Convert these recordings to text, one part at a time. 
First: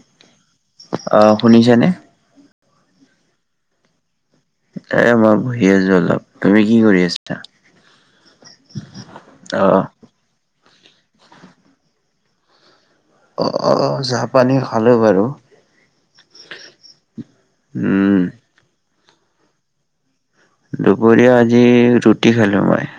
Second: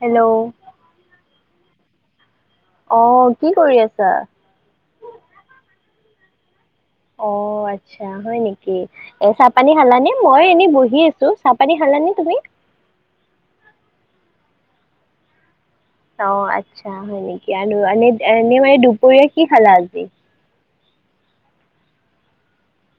Hello অ', শুনিছানে? অ', কি কৰি আছা? এ মই বহি আছো অলপ, তুমি কি কৰি আছ অ', আচ্ছা, হয় নেকি, এ-চাহ পানী আহ খালানে? মই এনেই বহি আছোঁ, চাহ পানী খালানে তুমি? অ' অ' অ', চাহ পানী খালোঁ বাৰু। অ' আচ্ছা, হয় নেকি, আৰু উম এনে-এনেই মানে দুপৰীয়া কি খালা আজি? দুপৰীয়া আজি ৰুটি খালোঁ মই।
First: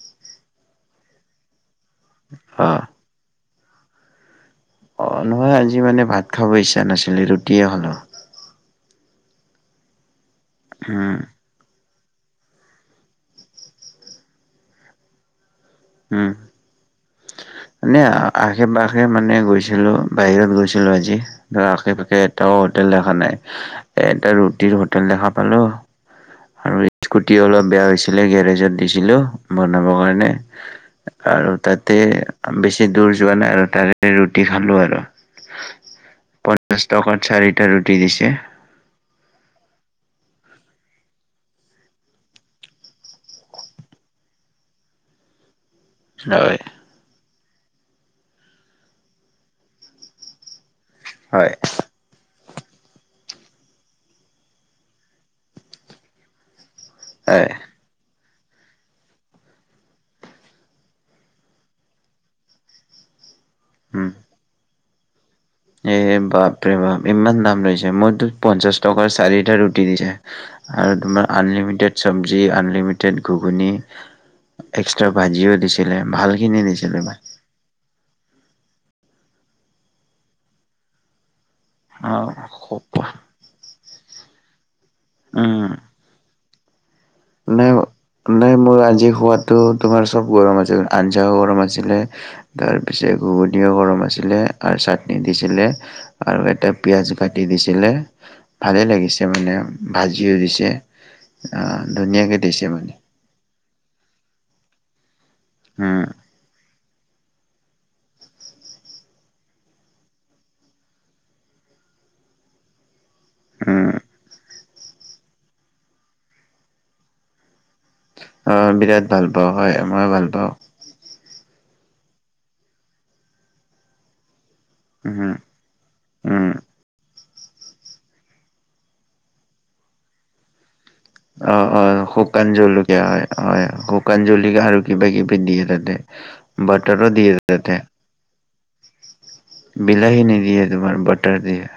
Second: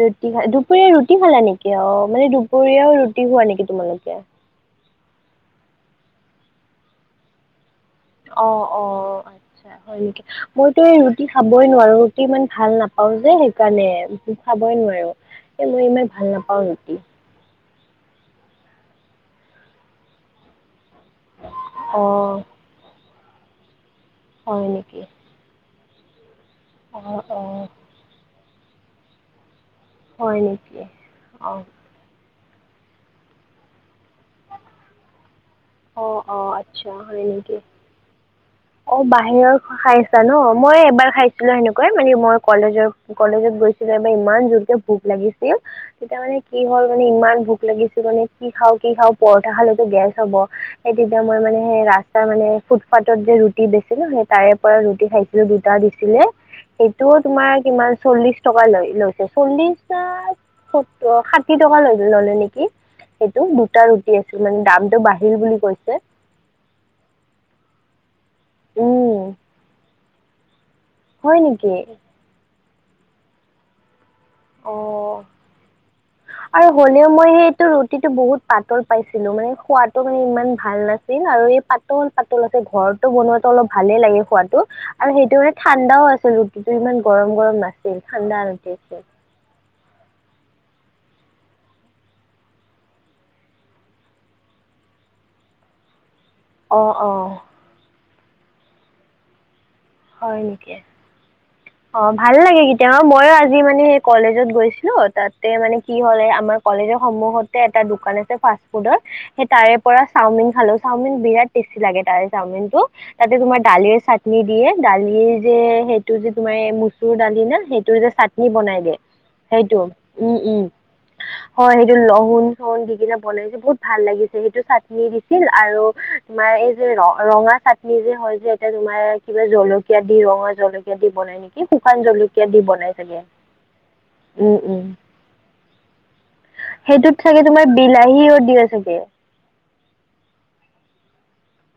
ৰুটি খা দুপৰীয়া ৰুটি খালা নেকি? অ মানে অ দুপৰীয়াও ৰুটি খোৱা নেকি তোমালোকে? অ নহয় আজি মানে ভাত খাব ইচ্ছা নাছিলে ৰুটিয়ে খালোঁ। অ, অ মইতো এই উম ৰুটি খা খাবই নোৱাৰো ৰুটি ইমান ভাল নাপাওঁ যে সেইকাৰণে খাবই নোৱাৰো। মই ইমান ভাল উম নাপাওঁ। মানে আশে পাশে মানে গৈছিলোঁ বাহিৰত গৈছিলোঁ আজি। আশে অ পাশে এটাও হোটেল দেখা নাই এটা হয় ৰুটিৰ নেকি হোটেল দেখা পালোঁ। আৰু অ স্কুটি অ অলপ বেয়া হৈছিলে গেৰেজত দিছিলোঁ। বনাব কাৰণে হয় নেকি আৰু অ তাতে। বেছি দূৰ যোৱা নাই আৰু তাৰে ৰুটি খালোঁ আৰু। অঁ অঁ পঞ্চাশ আচ্ছা টকাত চাৰিটা ৰুটি দিছে। অ বাহিৰৰ খাইছা নহ মই এবাৰ খাইছিলো সেনেকুৱাই মানে মই কলেজৰ। কলেজত গৈছিলোঁ এবাৰ ইমান জোৰকে ভোক লাগিছিল। তেতিয়া মানে হয় কি হ'ল মানে ইমান ভোক লাগিছিল মানে কি খাওঁ কি খাওঁ পৰঠা খালেতো গেছ হ'ব। সেই তেতিয়া মই হয় মানে সেই ৰা তাৰমানে ফুটফাটত যে ৰুটি বেছে নো সেই তাৰে পৰা ৰুটি খাইছিলো দুটা দিছিলে। সেইটোও হয় তোমাৰ কিমান চল্লিশ টকা লৈ লৈছে চল্লিশ না ষাঠি টকা লৈ ল'লে নেকি। সেইটো দুটা উম। ৰুটি আছিল মানে দামটো বাঢ়িল বুলি কৈছে এ বাপৰে বাপ ইমান দাম লৈছে মোৰতো পঞ্চাশ টকাৰ উম, চাৰিটা ৰুটি দিছে। আৰু তোমাৰ হয় নেকি? আনলিমিটেড চবজি আনলিমিটেড ঘুগুনি। অ এক্সট্ৰা ভাজিও দিছিলে ভাল আৰু হ'লেও মই ৰুটিটো বহুত পাতল পাইছিলো মানে খোৱাটো মানে ইমান ভাল নাছিল আৰু এই প অ তল পাতল আছে ঘৰটো বনোৱাটো অলপ ভালে লাগে খোৱাটো আৰু সেইটো মানে উম ঠাণ্ডাও আছিল কিন্তু ইমান গৰম, গৰম নাই নাছিল ঠাণ্ডা নাই ৰুটি মোৰ আছিল। [unintelligible] তোমাৰ চব গৰম আছিলে আঞ্জাও গৰম আছিলে। তাৰ পিছে ঘুগুনিও গৰম আছিলে আৰু চাটনি দিছিলে। আৰু এটা অ পিয়াজ অ কাটি দিছিলে ভালেই লাগিছে মানে। ভাজিও দিছে আ অ ভাল লাগে কেতিয়াবা মইও আজি মানে সেই কলেজত গৈছিলোঁ তাতে মানে কি উম হ'ল এই আমাৰ। কলেজৰ সন্মুখতে এটা দোকান আছে ফাষ্টফুডৰ। সেই তাৰে পৰা চাওমিন খালোঁ চাওমিন বিৰাট টেষ্টি লাগে তাৰে চাওমিনটো। তাতে তোমাৰ উম দালিৰ চাটনি দিয়ে দালিৰ যে সেইটো যে তোমাৰ মচুৰ দালি না সেই তোৰ যে চাটনি অ বনাই গে বিৰাট ভাল পাওঁ হয় সেইটো, মই ভাল উম, পাওঁ উম। হয় সেইটো লহুন চহুন দি কিনে বনাইছে বহুত ভাল লাগিছে সেইটো [unintelligible] উম দিছিল আৰু উম তোমাৰ এই [unintelligible] ৰ-ৰঙা চাটনি যে হয় যে এতিয়া তোমাৰ কিবা জলকীয়া দি ৰঙা জলকীয়া দি। বনাই অ, নেকি অ জলকীয়া শুকান দি বনাই জলকীয়া চাগে হয়, হয় শুকান উম জলকীয়া আৰু উম কিবা কিবি দিয়ে তাতে। বাটাৰো সেইটোত দিয়ে চাগে তোমাৰ তাতে বিলাহীও দিয়ে চাগে। বিলাহী নিদিয়ে তোমাৰ বাটাৰ দিয়ে।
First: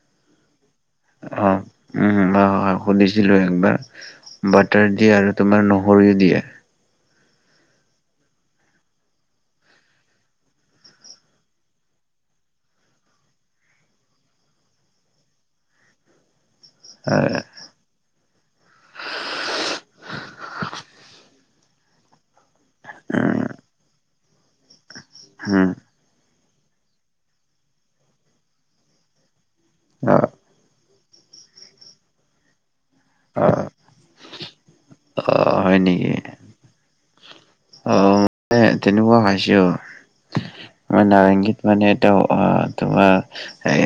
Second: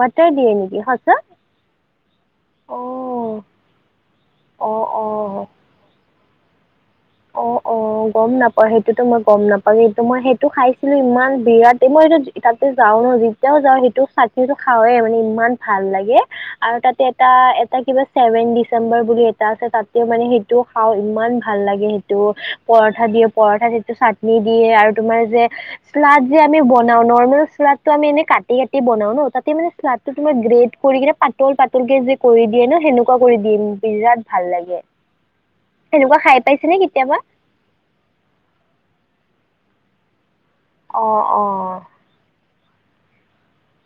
বাটাৰ দিয়ে নেকি সঁচা অ উম মই অঁ সুধিছিলো একবাৰ। অঁ বাটাৰ দিয়ে আৰু অঁ তোমাৰ নহৰু দিয়ে। অ, অ গম নাপাওঁ সেইটোতো মই গম নাপাওঁ কিন্তু মই সেইটো খাইছিলো ইমান বিৰাটেই মই এইটো তাতে যাওঁ ন যেতিয়াই যাওঁ সেইটো চাটনিটো খাওঁৱে মানে ইমান ভাল লাগে। আৰু তাতে এটা আহ [unintelligible] এটা কিবা ছেভেন ডিচেম্বৰ বুলি এটা আছে তাতে মানে সেইটোও খাওঁ ইমান ভাল লাগে সেতটো। পৰঠা দিয়ে উম, পৰঠাত যিটো চাটনি দিয়ে আৰু তোমাৰ যে হম শ্লাদ যে আমি বনাওঁ নৰ্মেল শ্লাদটো আমি এনে কাটি কাটি বনাওঁ ন তাত -তে মানে শ্লাদটো অ', তোমাৰ গ্ৰেট কৰি কিনে পাতল পাতলকে যে কৰি দিয়ে ন সেনুক -কুৱা কৰি অ', দিম বিৰাট ভাল লাগে অ', হয় নেকি? সেনুকুৱা খাই পাইছে নে কেতিয়াবা? অ', মানে তেনেকুৱা খাইছোঁ আমাৰ অঁ নাৰেংগীত অঁ মানে অ', অ', তোমাৰ হেই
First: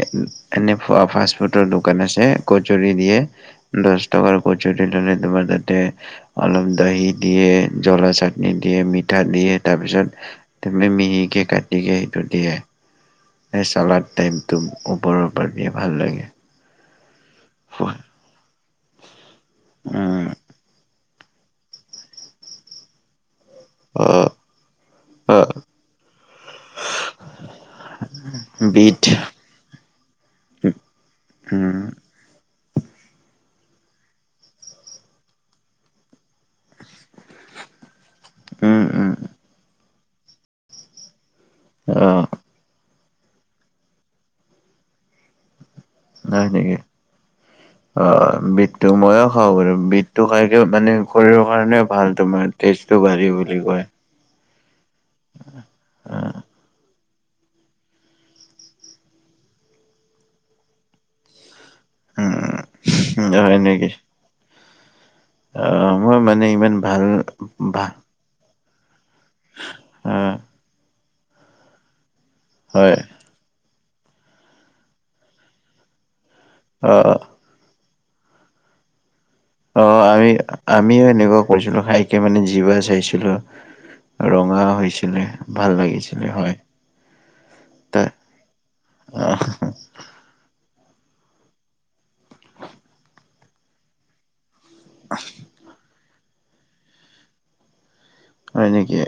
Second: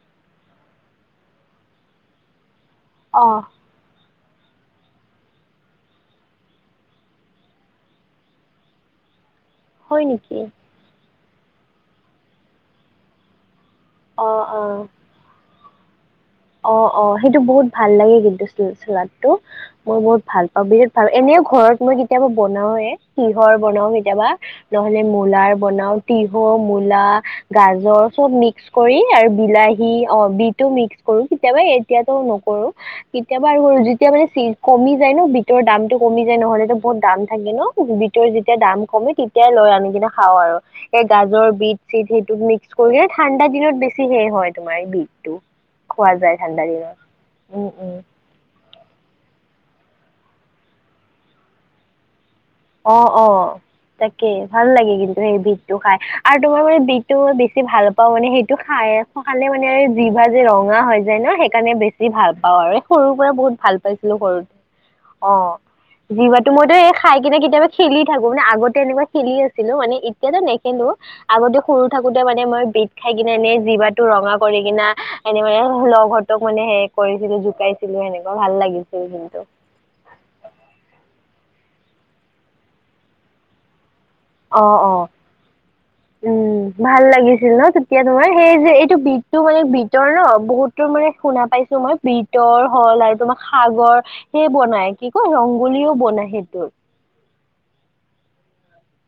এনে ফা ফাষ্ট ফুডৰ দোকান আছে। কচ্চৰি দিয়ে। অঁ দচ টকাৰ কচ্চৰি ল'লে তোমাৰ তাতে অলপ দহি দিয়ে, জ্বলা চাট- নি দিয়ে, মিঠা দিয়ে হয় নেকি তাৰপিছত [unintelligible] মিহিকে কাটিকে সেইটো দিয়ে। সেই চালাদ অঁ টাইপটো অঁ ওপৰৰ পৰা দিয়ে ভাল লাগে। অ', অ', সেইটো বহুত ভাল খোৱা। লাগে কিন্তু [unintelligible] শ্লাদটো মই বহুত অ', ভাল পাওঁ বিৰাট আৰু এনেও ঘৰত মই কেতিয়াবা বনাওঁৱে তিহয় বনাওঁ কেতিয়াবা। নহ'লে মূলাৰ অ', বনাওঁ তিহু, মূলা, গাজৰ চব মিক্স কৰি বিট আৰু বিলাহী ঘি অ', বীটো মিক্স কৰোঁ কেতিয়াবা উম, এতিয়াটো নকৰো। কেতিয়াবা আৰু যিতিয়া মানে [unintelligible] কমি যায় ন বিতৰ দামটো কমি যায় নহ'লেতো বহুত দাম থাকে ন বীট ত' যেতিয়া দাম উম, কমে উম, তেতিয়াই লৈ আনি কিনে খাওঁ আৰু এই গাজৰ, বীট চিট অ', সেইটো মিক [unintelligible] এই ঠাণ্ডা দিনত বেছি হে হয় তোমাৰ এই বীটটো। [unintelligible] অ', উম, উম। অ', বীট -টো ময়ো খাওঁ বাৰু বীটটো খাইকে মানে শৰীৰৰ কাৰণে ভাল তোমাৰ। তেজটো অ', বাঢ়ে অ'। বুলি কয়। তাকে ভাল লাগে কিন্তু সেই বিটটো খাই আৰু তোমাৰ মানে বিটটো বেছি ভাল পাওঁ মানে সেইটো খাই অ', খালে মানে এ, জিভা যে ৰঙা হৈ যায় ন সেইকাৰণে বেছ যি ভাল উম, পাওঁ আৰু এই সৰুৰ পৰা হয় বহুত ভাল নেকি? পাইছিলোঁ সৰুত অ', মই মানে জিভাটো মইতো ইমান এই ভাল খাইক কিতিয়াবা ভাল খেলি থাকোঁ মানে আগতে এনেকুৱা খেলি আছিলোঁ মানে অ', এতিয়াতো নেখেলোঁ। আগতে সৰু থাকোতে মানে মই বিট হয় খাই কিনে এনে জিভাটো ৰঙা কৰি কিনা এনেই মানে লগহঁত তোক মানে সে অ', কৰিছিলোঁ জোকাইছিলোঁ সেনেকুৱা ভাল লাগিছিল কিন্তু। অ', আমি আমিও এনেকুৱা কৰিছিলোঁ খাইকে মানে জিভা চাইছিলোঁ। ৰঙা অ', অ', হৈছিলে ভাল লাগিছিলে হয়। উম ভাল লাগিছিল ন তেতিয়া ত' তোমাৰ সেই যে এত অ'। বীটটো মানে বীট ৰ ন বহুতো মানে শুনা পাইছোঁ মই বিটৰ হ'ল আৰু তোমা সাগৰ সে বনাই কি কওঁ ৰংগোলীও বনাই সেটোৰ। হয় নিকি এ,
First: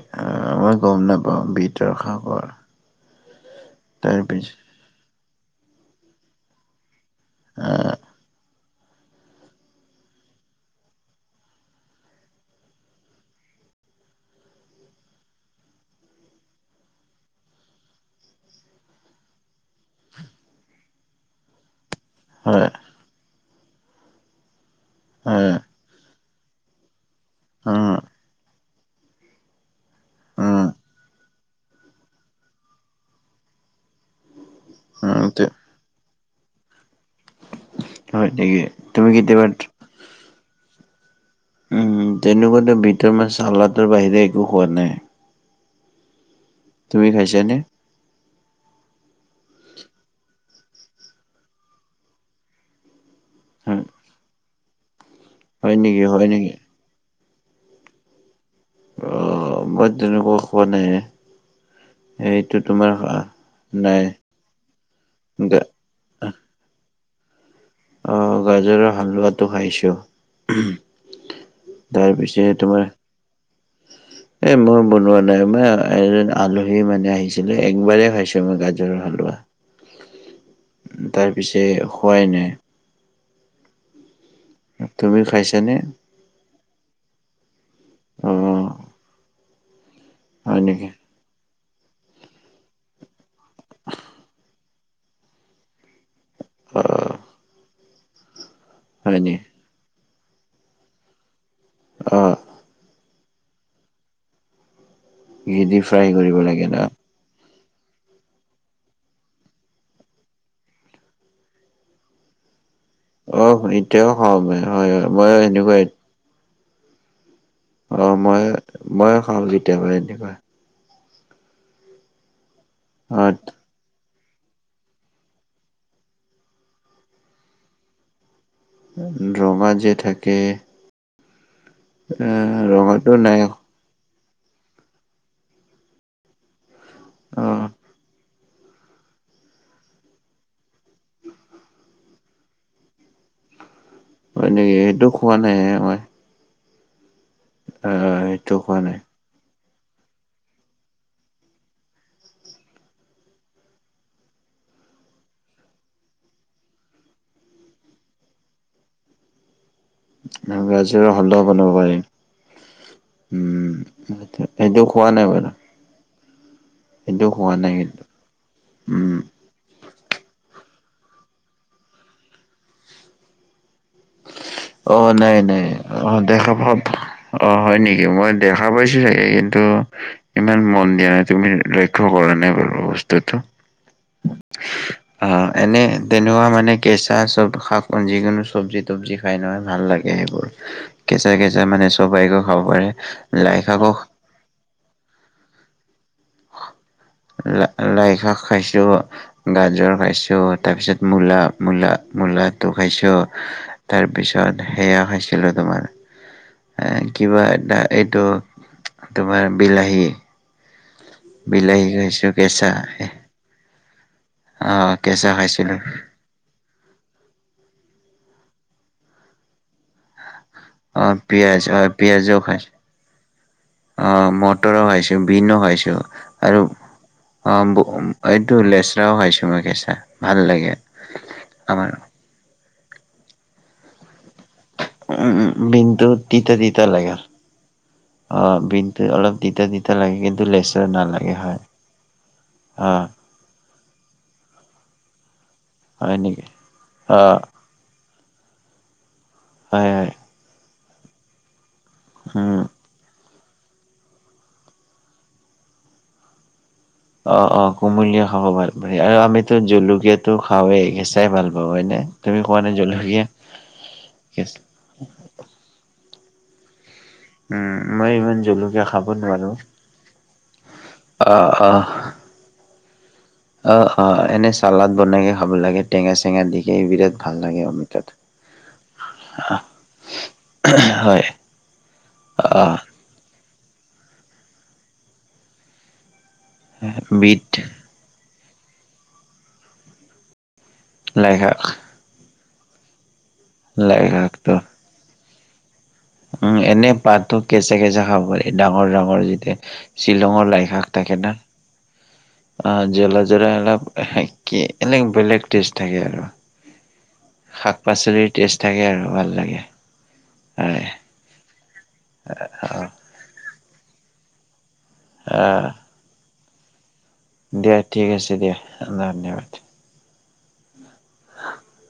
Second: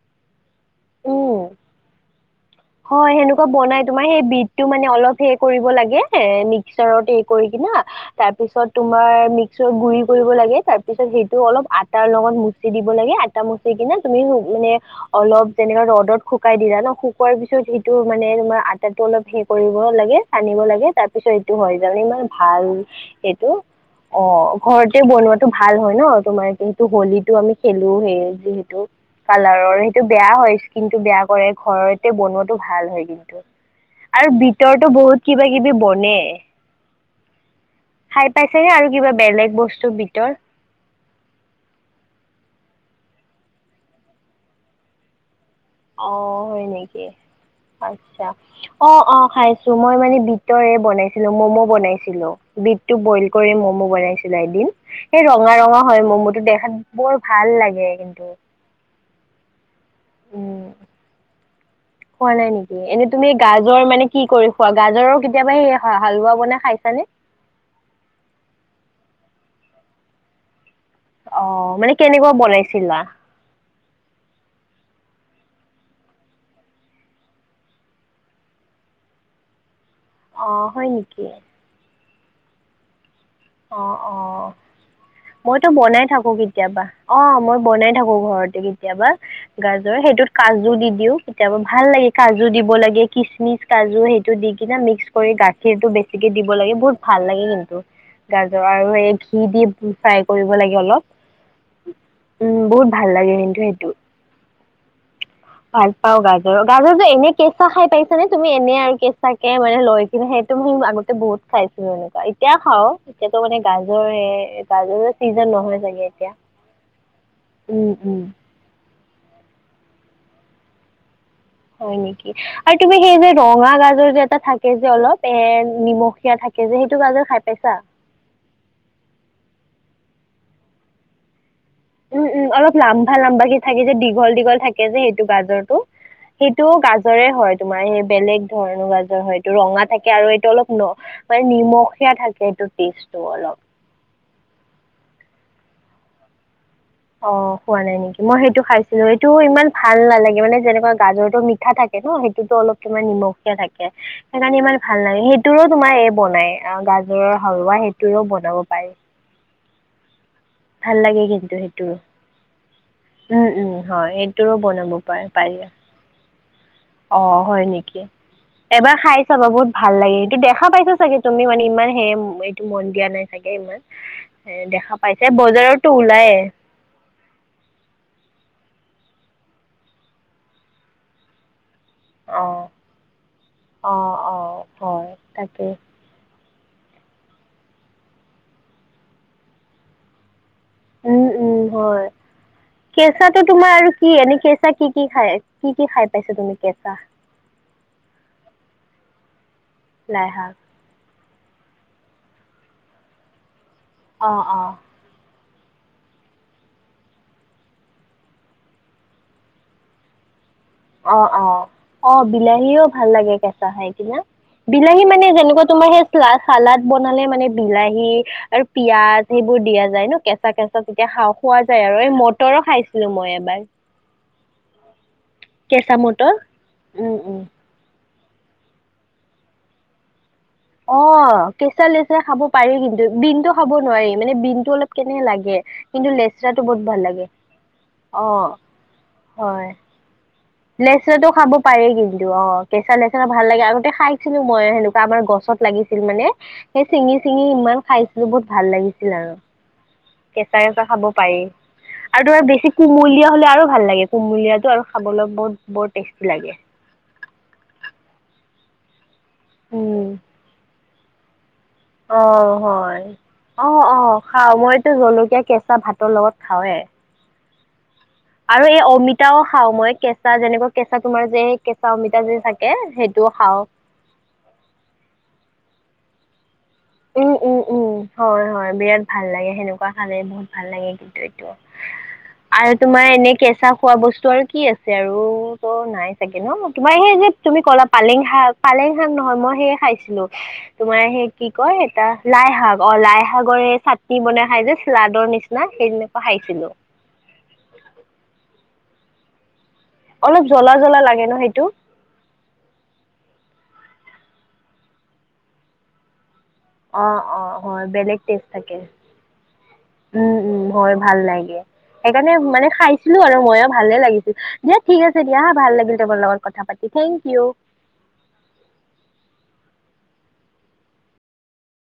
মই গম উম। নাপাওঁ বিটৰ শাকৰ হয় সেনেকুৱা বনাই তোমাৰ সেই বিটটো মানে অলপ হে কৰিব লাগে এ, মিক্সাৰতেই কৰি কিনা আহ তাৰ পিছত তোমাৰ মিক্সাৰত গুৰি কৰিব লাগে তাৰ পিছত সেইটো অলপ আটাৰ লগত মুচি দিব লাগে [unintelligible] ট মচি কিনে তুমি শু মানে অলপ যেনিবা ৰ'দত শুকাই দিলা ন শুক -কুৱাৰ পিছত সেইটো মানে তোমাৰ আটাটো অলপ হে কৰিব লাগে টানিব লাগে তাৰপিছত সেইটো হয় যা মানে ইমান ভাল হয় এইটো অ', ঘৰতে বনোৱাটো ভাল হয় ন তোমাৰ সেইটো হলিত টো আমি খেলো উম সেই যিহেতু কালাৰৰ সেটো বেয়া হয় উম স্কিনটো বেয়া কৰে ঘৰত তে বনোৱাটো ভাল হয় কিন্তু আৰু বীটৰতো উম বহুত কিবা তে- কিবি বনে। হয় খাই নেকি পাইছেনে আৰু তুমি কিবা কেতিয়াবা বেলেগ বস্তু বীটৰ? উম, উম, তেনেকুৱাতো ভিতৰ মাছ, চালাটোৰ বাহিৰে একো খোৱা নাই। অ', হয় নেক তুমি খাইছানে? আচ্ছা। অ', অ', খাইছো। মই মানে বিটৰে বনাইছিলো। মম' বনাইছিলো, বিট টো বইল কৰি হয় ম'ম' বনাইছিলো এদিন, সেই ৰঙা-ৰঙা হয়। ম'ম'টো দেখাত বৰ ভাল লাগে কিন্তু। অ', মই তেনেকুৱা উম খোৱা নাই। খোৱা নাই সেইটো নেকি? তোমাৰ এনেই খা- তুমি গাজৰ নাই মানে কি কৰি খোৱা? গাজৰৰ কেতিয়াবা গা সেয়া হা-হালোৱা বনাই খাইছানে? অ', গাজৰৰ হালোৱাটো খাইছো। অ', মানে কেনেকুৱা তাৰপিছে তোমাৰ বনাইছিলা? এ মই বনোৱা নাই। মই এজন আলহী মানে আহিছিলে, একবাৰেই খাইছো মই গাজৰৰ হালোৱা। অ', হয় নেকি? এ খোৱাই নাই। অ', অ', তুমি মইতো খাইছানে বনাই থাকো কেত কেতিয়াবা। অ', মই বনাই থাকো অ ঘৰতে কেতিয়াবা গাজৰ, সেইটোত হয় কাজু নেকি? দি দিওঁ। কেতিয়াবা ভাল লাগে। কাজু দিব লাগে, কিচমিচ, কাজু সেইটো দি কিনে মিক্স কৰি গাখীৰটো বেছি কে দিব লাগে। অ বহুত ভাল লাগে কিন্তু। গাজৰ আৰু এই হয় নি ঘি দি ফ্ৰাই কৰিব লাগে অলপ। অ উম, বহুত ভাল লাগে কিন্তু সেইটো। ঘি দি ভাল ফ্ৰাই পাওঁ কৰিব গাজৰ। লাগে ন গাজৰ যে এনে কেঁচা খাই পাইছা নে তুমি? এনে আৰু কেঁচা কে। মানে লৈ কিনে সেই [unintelligible] আগতে বহুত খাইছিলো এনেকুৱা। এতিয়া খাওঁ। অ এতিয়াতো মানে এতিয়াও খাওঁ মই হয় হয় গাজৰে-গাজৰৰ মই চিজন নহয় এনেকুৱাই চাগে এতিয়া। উম অ', উম মই-মই খাওঁ কেতিয়াবা কেতিয়াবা। হয় নেকি। আৰু তুমি সেই অ যে ৰঙা গাজৰ যে এটা থাক থাকে যে অলপ, এ নিমখীয়া থাকে যে সেইটো গাজৰ খাই পাইছা? ৰঙা যে থাকে উম, উম, আহ অলপ ৰঙাটো নাই অ লাম্বা-লাম্বাকে থাকে যে, দীঘল-দীঘল থাকে যে সেইটো গাজৰটো। সেইটোও গাজৰে হয় তোমাৰ। সেই বেলেগ ধৰণৰ গাজৰ হয় এইটো ৰঙা থাকে আৰু এইটো অলপ ন মানে নিমখীয়া থাকে। এইটো টেষ্টটো অলপ হয় নেকি? সেইটো খোৱা নাই মই। অ', খোৱা নাই আহ নেকি? মই সেইটো খোৱা নাই খাইছিলো সেটোও ইমান ভাল নালাগে। মানে যেনেকুৱা গাজৰতো মিঠা থাকে ন, সেইটোতো অলপ কিবা নিমখিয় থাকে। সেইকাৰণে ইমান ভাল নালাগে। সেইটোৰো তোমাৰ এই বনাই গাজৰৰ হালৱা সেইটোৰেও বনাব পাৰি। ভাল গাজৰৰ লাগে হালৱা কিন্তু বনাব সেইটো পাৰি। উম উম উম, হয় সেইটোৰো এইটো বনাব খোৱা পাৰে নাই পাৰি বাৰু। সেইটো অ', খোৱা হয় নাই কিন্তু নেকি? এবাৰ উম। খাই চাবা, বহুত ভাল লাগে কিন্তু দেখা পাইছা চাগে তুমি মানে ইমান সেই এইটো মন দিয়া নাই চাগে ইমান। এ দেখা অ', পাইছ নাই, নাই। অ', দেখা ভাব অ', হয় নেকি? মই দেখা পাইছো চাগে কিন্তু ইমান মন দিয়া নাই। তুমি ল লক্ষ্য কৰা অ নাই বাৰু বস্তুটো। অ অ হয় অ', তাকে এনে তেনেকুৱা মানে কেঁচা চব শাক যিকোনো চব্জি-তবজি খাই নহয় ভাল লাগে সেইবোৰ। উম উম কেঁচাই-কেঁচাই মানে হয় চবাইকে খাব পাৰে। লাইশাকো এনেকে কেচা, কি কি খাই? কি কি খাই পাইছ তুমি কেঁচা? ল, লাই শাক খাইছো, গাজৰ লাই খাইছো শাক? তাৰপিছত মূলা-মূলা-মূলাটো খাইছো, অ', তাৰপিছত অ'। সেয়া খাইছো। লো, তোমাৰ কিবা এটা, এইটো তোমাৰ বিলাহী। অ, অ, বিলাহী অ, খাইছোঁ কেঁচা বিলাহীও ভাল লাগে, কেঁচা খাই কিনা। অহ বিলাহী মানে কেঁচা যেনেকুৱা, খাইছিলোঁ তোমাৰ সেই চালাদ বনালে মানে, বিলাহী আৰু পিয়াজ সেইবোৰ দিয়া যায় ন, কেঁচা-কেঁচা। তেতিয়া অহ খাওঁ, খোৱা পিয়াজ অহ যায় আৰু এই মটৰো খাইছিলো মই এবাৰ। অ, মটৰো খাইছো, বিনো খাইছো কেঁচা মটৰ আৰু উম, উম। অ, ব এইটো লেচৰাও খাইছো, মই কেঁচা ভাল লাগে। অহ, কেঁচা আমাৰ লেচাৰা খাব পাৰি কিন্তু, বিনটো খাব নোৱাৰি মানে বিনটো অলপ কেনে লাগে, উম বিনটো কিন্তু তিতা লেচৰাটো তিতা বহুত ভাল লাগে। অ, অহ বিনটো অলপ তিতা হয়। তিতা লাগে, কিন্তু লেচেৰা লেচেৰাটো খাব পাৰি কিন্তু অ, কেঁচা অহ লেচেৰা ভাল লাগে আগতে খাইছিলো মই, এনেকুৱা আমাৰ গছত লাগিছিল হয় মানে, নেকি সেই চিঙি অহ চিঙি ইমান খাইছ বহুত ভাল লাগিছিল, আৰু। হয়, হয়। কেঁচা, কেঁচা খাব পাৰি আৰু ধৰা উম বেছি কুমলীয়া হ'লে আৰু ভাল লাগে, কুমলীয়াটো আৰু খাবলৈ বৰ, বৰ টেষ্টি লাগে। অ, অ, কুমলীয়া খাব ভাল পাই আৰু আমিতো জলকীয়াটো উম খাওৱেই কেঁচাই ভাল পাওঁ হয় নে? অ, হয়, জলকীয়া? অ, অ, খাও মই এইটো জলকীয়া কেঁচা ভাতৰ লগত খাওৱে। উম, মই ইমান আৰু এই জলকীয়া খাব অমিতাও নোৱাৰোঁ। খাওঁ, মই কেঁচা তাৰ, যেনেকুৱা কেঁচা তোমাৰ যে, অ', অ'। কেঁচা অমিতা যে থাকে, সেইটোও খাওঁ। অ, হয়। এনেই চালাদ বনাই খাব লাগে, টেঙা-চেঙা দি। উম, উম, উম, হয়, হয়, বিৰাট ভাল লাগে, সেনেকুৱা খালে বহুত ভাল লাগে কিন্তু হয়, এইটো। আৰু অ', তোমাৰ এনেই কেঁচা খোৱা বস্তু ত, আৰু কি আছে, আৰু ত নাই চাগে ন, তোমাৰ সেই যে বিট তুমি ক'লা পালেং শাক, পালেং শাক নহয় মই, সেই খাইছিলো তোমাৰ সেই লাই কি শাক কয়, এটা লাই শাক। অ, লাই শাকৰ এই, লাই চাটনি বনাই শাকটো খাই যে, চালাদৰ নিচিনা সেইদিনা উম, এনেই পাততো ছিগে, [inaudible] খাব পাৰি, ডাঙৰ- ডাঙৰ যেতিয়া। অলপ শ্বিলঙৰ লাই, জ্বলা শাক জ্বলা লাগে ন তা-কেইটা। সেইটো অ, জেলা জলা অলপ, কি এনে বেলেগ টেষ্ট থাকে আৰু। অ, অ, শাক হয় বেলেগ পাচলিৰ টেষ্ট থাকে। আৰু ভাল লাগে উম, উম, হয় ভাল লাগে, সেইকাৰণে মানে খাই কিনো আৰু ময়ো ভালে লাগিছিল, দিয়া ঠিক আছে, দিয়া ভাল আহ লাগিল, তোমাৰ লগত কথা পাতি, থেংক ইউ। দিয়া ঠিক আছে দিয়া, ধন্যবাদ।